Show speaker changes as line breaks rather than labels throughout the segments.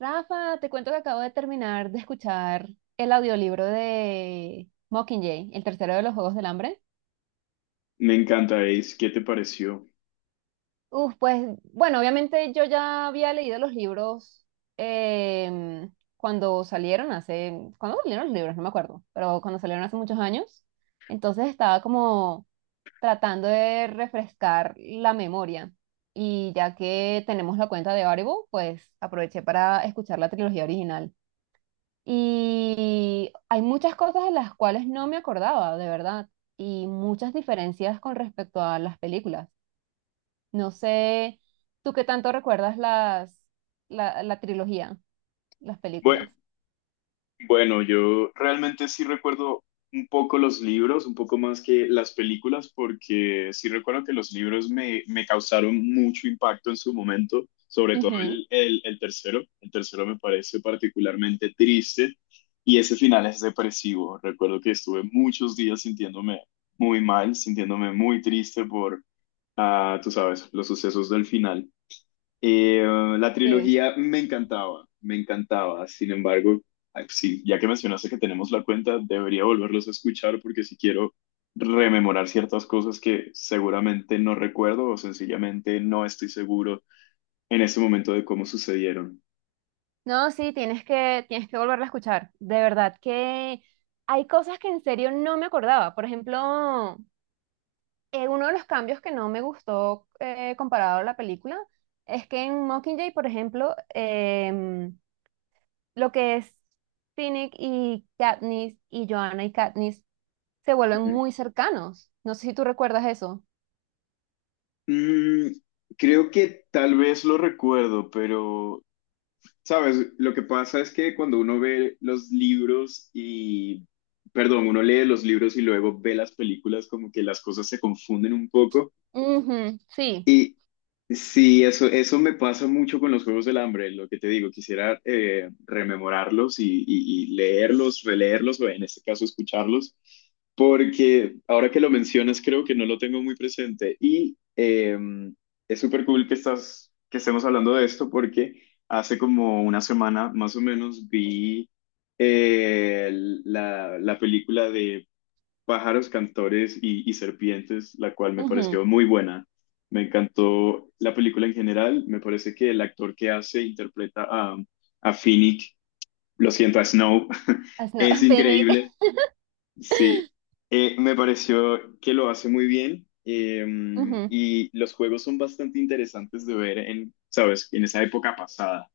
Rafa, te cuento que acabo de terminar de escuchar el audiolibro de Mockingjay, el tercero de los Juegos del Hambre.
Me encanta, Ace. ¿Qué te pareció?
Uf, pues bueno, obviamente yo ya había leído los libros em, cuando salieron hace, ¿cuándo salieron los libros? No me acuerdo, pero cuando salieron hace muchos años. Entonces estaba como tratando de refrescar la memoria. Y ya que tenemos la cuenta de Audible, pues aproveché para escuchar la trilogía original. Y hay muchas cosas de las cuales no me acordaba, de verdad, y muchas diferencias con respecto a las películas. No sé, ¿tú qué tanto recuerdas la, la trilogía, las
Bue-
películas?
Bueno, yo realmente sí recuerdo un poco los libros, un poco más que las películas, porque sí recuerdo que los libros me causaron mucho impacto en su momento, sobre todo
Ujú,
el tercero. El tercero me parece particularmente triste y ese final es depresivo. Recuerdo que estuve muchos días sintiéndome muy mal, sintiéndome muy triste por, ah, tú sabes, los sucesos del final. Eh, la
sí.
trilogía me encantaba, me encantaba. Sin embargo, ay, sí, ya que mencionaste que tenemos la cuenta, debería volverlos a escuchar porque si quiero rememorar ciertas cosas que seguramente no recuerdo o sencillamente no estoy seguro en ese momento de cómo sucedieron.
No, sí, tienes que volverla a escuchar. De verdad que hay cosas que en serio no me acordaba. Por ejemplo, uno de los cambios que no me gustó comparado a la película es que en Mockingjay, por ejemplo, lo que es Finnick y Katniss y Joanna y Katniss se vuelven
Ujú.
muy cercanos. No sé si tú recuerdas eso.
Mm, creo que tal vez lo recuerdo, pero sabes, lo que pasa es que cuando uno ve los libros y, perdón, uno lee los libros y luego ve las películas, como que las cosas se confunden un poco.
Ujú, sí.
Y sí, eso me pasa mucho con los Juegos del Hambre, lo que te digo, quisiera rememorarlos y, y leerlos, releerlos, o en este caso escucharlos, porque ahora que lo mencionas creo que no lo tengo muy presente y es súper cool que estemos hablando de esto porque hace como una semana más o menos vi eh, la película de Pájaros, Cantores y Serpientes, la cual me
Ujú.
pareció muy buena. Me encantó la película en general. Me parece que el actor que hace, interpreta a, a Finnick, a Snow,
As- no,
es
Finnick.
increíble. Sí, me pareció que lo hace muy bien. eh,
Ujú.
y los juegos son bastante interesantes de ver en, ¿sabes? En esa época pasada.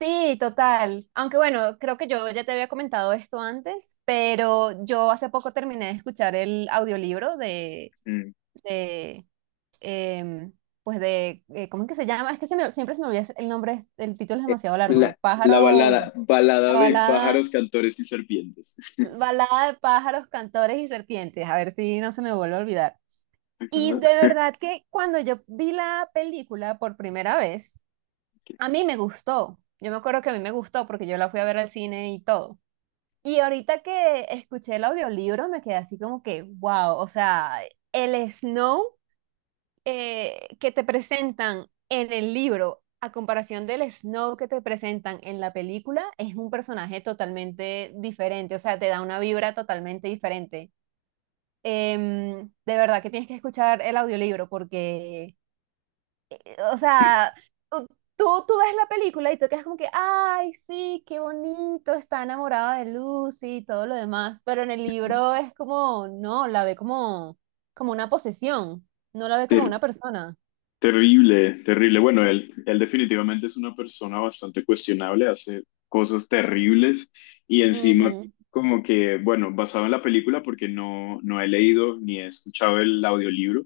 Sí, total. Aunque bueno, creo que yo ya te había comentado esto antes, pero yo hace poco terminé de escuchar el audiolibro
Mm.
de em, pues de, ¿cómo es que se llama? Es que se me- siempre se me olvida el nombre, el título es
Eh,
demasiado largo.
La, la balada,
Pájaro, la
balada de
balada.
pájaros, cantores y serpientes.
Balada de pájaros, cantores y serpientes, a ver si no se me vuelve a olvidar. Y de verdad que cuando yo vi la película por primera vez, a mí me gustó. Yo me acuerdo que a mí me gustó porque yo la fui a ver al cine y todo. Y ahorita que escuché el audiolibro me quedé así como que, wow, o sea, el Snow que te presentan en el libro a comparación del Snow que te presentan en la película es un personaje totalmente diferente, o sea, te da una vibra totalmente diferente. De verdad que tienes que escuchar el audiolibro porque, o sea, u- tú ves la película y tú quedas como que, ay, sí, qué bonito, está enamorada de Lucy y todo lo demás, pero en el libro es como, no, la ve como, como una posesión, no la ve como
Qué
una persona.
Terrible, terrible. Bueno, él definitivamente es una persona bastante cuestionable, hace cosas terribles y encima
Ujú,
como que, bueno, basado en la película porque no, no he leído ni he escuchado el audiolibro,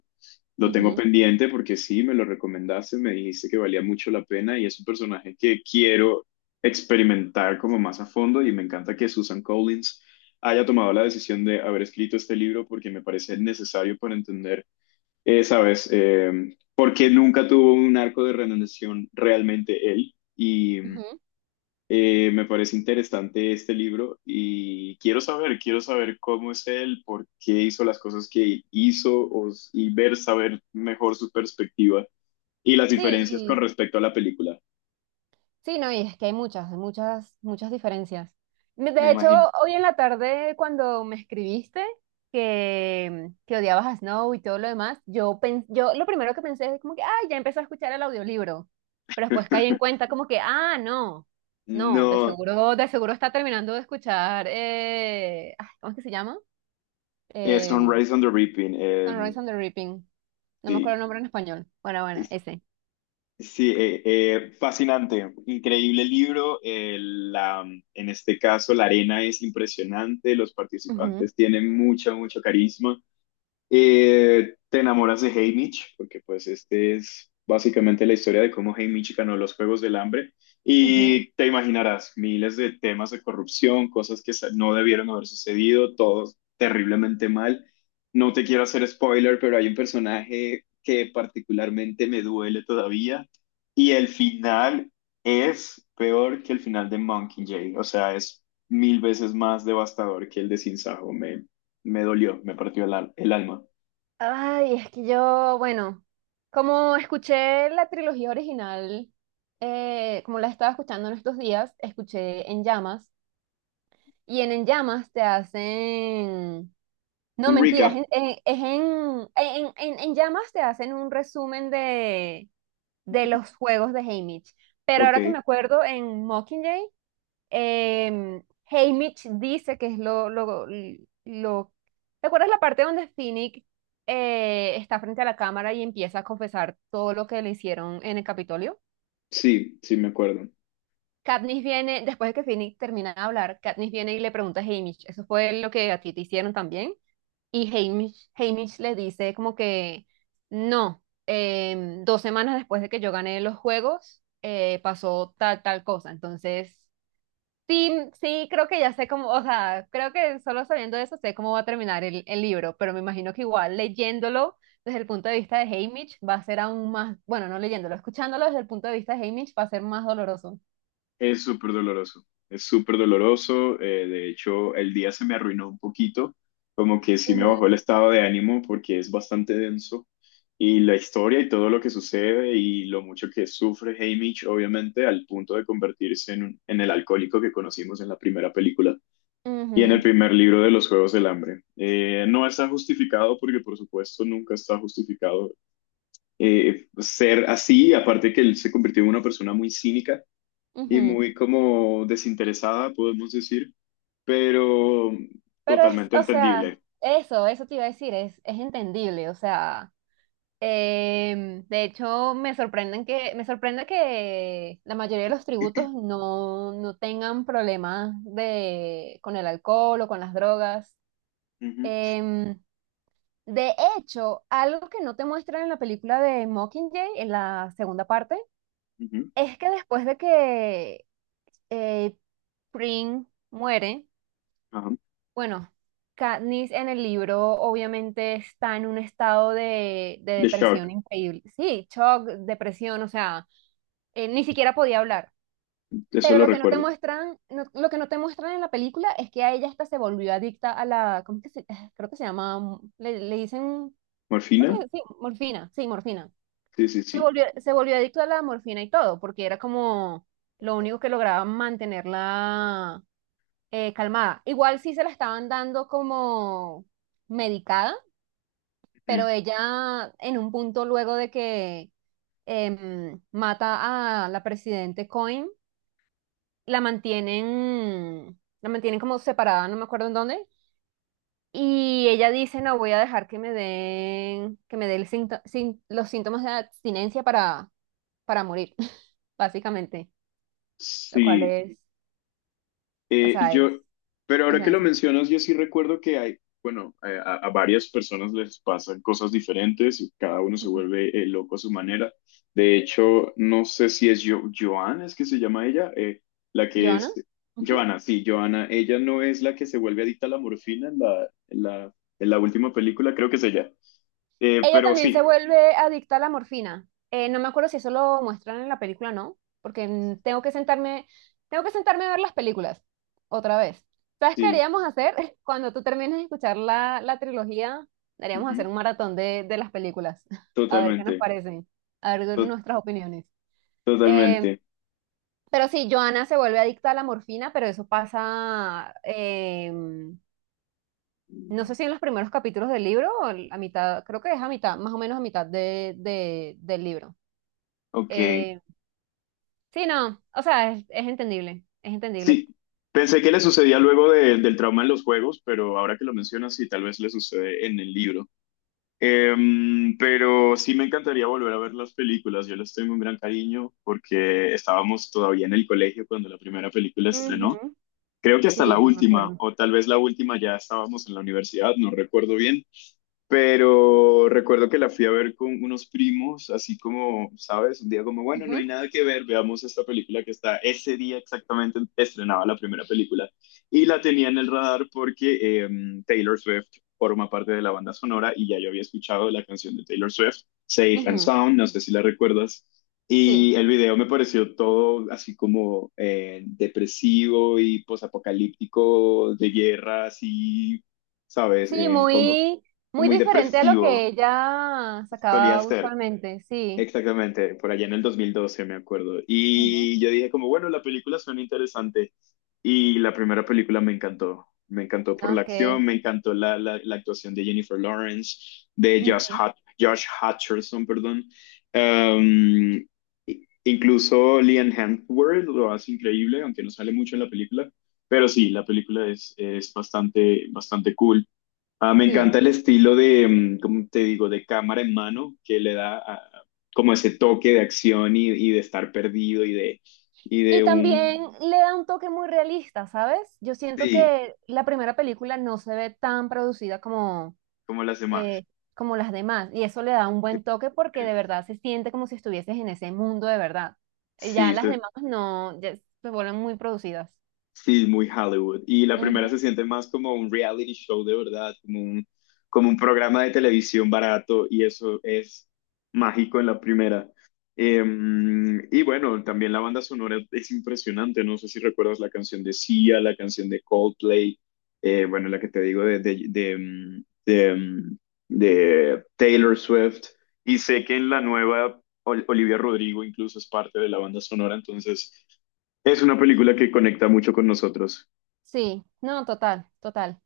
lo tengo
ujú,
pendiente porque sí, me lo recomendaste, me dijiste que valía mucho la pena y es un personaje que quiero experimentar como más a fondo y me encanta que Susan Collins haya tomado la decisión de haber escrito este libro porque me parece necesario para entender ¿sabes? Porque nunca tuvo un arco de redención realmente él. Y
ujú.
me parece interesante este libro y quiero saber cómo es él, por qué hizo las cosas que hizo y ver, saber mejor su perspectiva y las diferencias con
Sí,
respecto a la película,
sí, no, y es que hay muchas, muchas diferencias. Me-
me
De hecho,
imagino.
hoy en la tarde cuando me escribiste que odiabas a Snow y todo lo demás, yo, pen- yo lo primero que pensé es como que, ah, ya empecé a escuchar el audiolibro, pero después caí en cuenta como que, ah, no, no,
No,
de seguro está terminando de escuchar, ay, ¿cómo es que se llama?
es
Eh,
Sunrise on the Reaping,
Sunrise on the Reaping, no me acuerdo
sí.
el nombre en español. Bueno, bueno, ese.
Sí, fascinante, increíble libro. En este caso, la arena es impresionante, los
Ujú,
participantes tienen mucho carisma. Te enamoras de Haymitch, porque pues este es básicamente la historia de cómo Haymitch ganó los Juegos del Hambre
ujú.
y te imaginarás miles de temas de corrupción, cosas que no debieron haber sucedido, todo terriblemente mal. No te quiero hacer spoiler, pero hay un personaje que particularmente me duele todavía y el final es peor que el final de Monkey Jay, o sea, es mil veces más devastador que el de Sin Sajo. Me dolió, me partió el alma.
Ay, es que yo, bueno, como escuché la trilogía original, como la estaba escuchando en estos días, escuché En Llamas, y en Llamas te hacen, no,
Un
mentira,
recap,
es en Llamas te hacen un resumen de los juegos de Haymitch, pero ahora que
ok.
me acuerdo, en Mockingjay Em, Haymitch dice que es lo, lo... ¿Te acuerdas la parte donde Finnick está frente a la cámara y empieza a confesar todo lo que le hicieron en el Capitolio?
Sí, sí, me acuerdo.
Katniss viene, después de que Finnick termina de hablar, Katniss viene y le pregunta a Haymitch, ¿eso fue lo que a ti te hicieron también? Y Haymitch, Haymitch le dice como que no, dos semanas después de que yo gané los juegos, pasó tal, tal cosa. Entonces... sí, sí, creo que ya sé cómo, o sea, creo que solo sabiendo eso sé cómo va a terminar el libro, pero me imagino que igual leyéndolo desde el punto de vista de Haymitch va a ser aún más, bueno, no leyéndolo, escuchándolo desde el punto de vista de Haymitch va a ser más doloroso.
Es súper doloroso, es súper doloroso. De hecho, el día se me arruinó un poquito, como que sí me bajó
Ujú,
el estado de ánimo porque es bastante denso. Y la historia y todo lo que sucede y lo mucho que sufre Haymitch, obviamente, al punto de convertirse en el alcohólico que conocimos en la primera película y en el
ujú,
primer libro de los Juegos del Hambre. No está justificado porque, por supuesto, nunca está justificado ser así, aparte que él se convirtió en una persona muy cínica y
ujú.
muy como desinteresada, podemos decir, pero
Pero es,
totalmente
o sea,
entendible.
eso te iba a decir, es entendible, o sea. De hecho, me sorprenden que, me sorprende que la mayoría de los tributos no, no tengan problemas de, con el alcohol o con las drogas.
Ujú,
Em, de hecho, algo que no te muestran en la película de Mockingjay, en la segunda parte,
ujú,
es que después de que eh, Pring muere,
ajá.
bueno, Katniss en el libro obviamente está en un estado de
The
depresión
Shark,
increíble. Sí, shock, depresión, o sea, ni siquiera podía hablar.
eso
Pero
lo
lo que no te
recuerdo.
muestran, no- lo que no te muestran en la película es que a ella hasta se volvió adicta a la, ¿cómo que se, creo que se llama, mm, le dicen, creo
¿Morfina?
que sí, morfina, sí, morfina.
Sí, sí, sí.
Se volvió adicta a la morfina y todo, porque era como lo único que lograba mantenerla calmada. Igual sí se la estaban dando como medicada,
Ujú.
pero ella en un punto luego de que mata a la presidente Coin la mantienen como separada, no me acuerdo en dónde. Y ella dice, no, voy a dejar que me den, que me dé el sinto- sin- los síntomas de abstinencia para morir, básicamente. Lo cual
Sí.
es, o
Eh,
sea,
yo, pero
es
ahora que lo
densa.
mencionas, yo sí recuerdo que hay, bueno, a varias personas les pasan cosas diferentes y cada uno se vuelve loco a su manera. De hecho, no sé si es yo, Joana, es que se llama ella, la que
¿Joana?
es, Joana, sí, Joana, ella no es la que se vuelve adicta a la morfina en la última película, creo que es ella. Eh,
Ella
pero
también se
sí,
vuelve adicta a la morfina. No me acuerdo si eso lo muestran en la película o no, porque mm, tengo que sentarme a ver las películas otra vez. ¿Sabes qué
sí,
haríamos hacer? Cuando tú termines de escuchar la, la trilogía, haríamos hacer
ujú,
un maratón de las películas, a ver qué nos
totalmente,
parecen, a ver
to-
nuestras opiniones. Eh,
totalmente.
pero sí, Joana se vuelve adicta a la morfina, pero eso pasa, no sé si en los primeros capítulos del libro o el- a mitad, creo que es a mitad, más o menos a mitad de- del libro.
Ok.
Eh, sí, no, o sea, es entendible, es entendible.
Sí, pensé que le sucedía luego del trauma en los juegos, pero ahora que lo mencionas, sí, tal vez le sucede en el libro. Pero sí me encantaría volver a ver las películas. Yo les tengo un gran cariño porque estábamos todavía en el colegio cuando la primera película estrenó.
Ujú,
Creo que hasta la
sí, yo me
última,
acuerdo.
o tal vez la última ya estábamos en la universidad, no recuerdo bien, pero recuerdo que la fui a ver con unos primos, así como, ¿sabes? Un día como, bueno, no hay
Ujú,
nada que ver, veamos esta película que está ese día exactamente estrenaba la primera película. Y la tenía en el radar porque Taylor Swift forma parte de la banda sonora y ya yo había escuchado la canción de Taylor Swift, Safe and
ujú,
Sound, no sé si la recuerdas.
sí,
Y el video me pareció todo así como depresivo y posapocalíptico, de guerra, así ¿sabes?
sí,
Como
muy, muy
muy
diferente a lo
depresivo,
que ella
solía
sacaba
ser.
usualmente, sí.
Exactamente, por allá en el 2012 me acuerdo.
Ujú,
Y yo dije como, bueno, la película suena interesante. Y la primera película me encantó. Me encantó
no,
por la
es que
acción,
es,
me encantó la actuación de Jennifer Lawrence, de Josh,
ujú,
Hut- Josh Hutcherson, perdón. Um, incluso Liam Hemsworth lo hace increíble, aunque no sale mucho en la película. Pero sí, la película es bastante, bastante cool. Ah, me
sí.
encanta el estilo de, ¿cómo te digo?, de cámara en mano, que le da como ese toque de acción y de estar perdido y de, y
Y
de un...
también le da un toque muy realista, ¿sabes? Yo siento
Sí,
que la primera película no se ve tan producida,
como las demás.
eh, como las demás. Y eso le da un
Eh,
buen toque porque
eh,
de verdad se siente como si estuvieses en ese mundo de verdad.
Sí,
Ya las demás no, ya se vuelven muy producidas.
Sí, muy Hollywood. Y la primera
Ujú.
se siente más como un reality show de verdad, como un programa de televisión barato y eso es mágico en la primera. Eh, y bueno, también la banda sonora es impresionante. No sé si recuerdas la canción de Sia, la canción de Coldplay, bueno, la que te digo de Taylor Swift. Y sé que en la nueva Olivia Rodrigo incluso es parte de la banda sonora, entonces... Es una película que conecta mucho con nosotros.
Sí, no, total, total.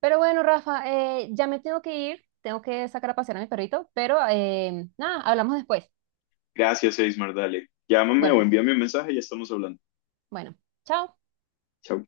Pero bueno, Rafa, ya me tengo que ir, tengo que sacar a pasear a mi perrito, pero nada, hablamos después.
Gracias, Eismar, dale. Llámame o
Bueno,
envíame un mensaje y ya estamos hablando.
bueno, chao.
Chao.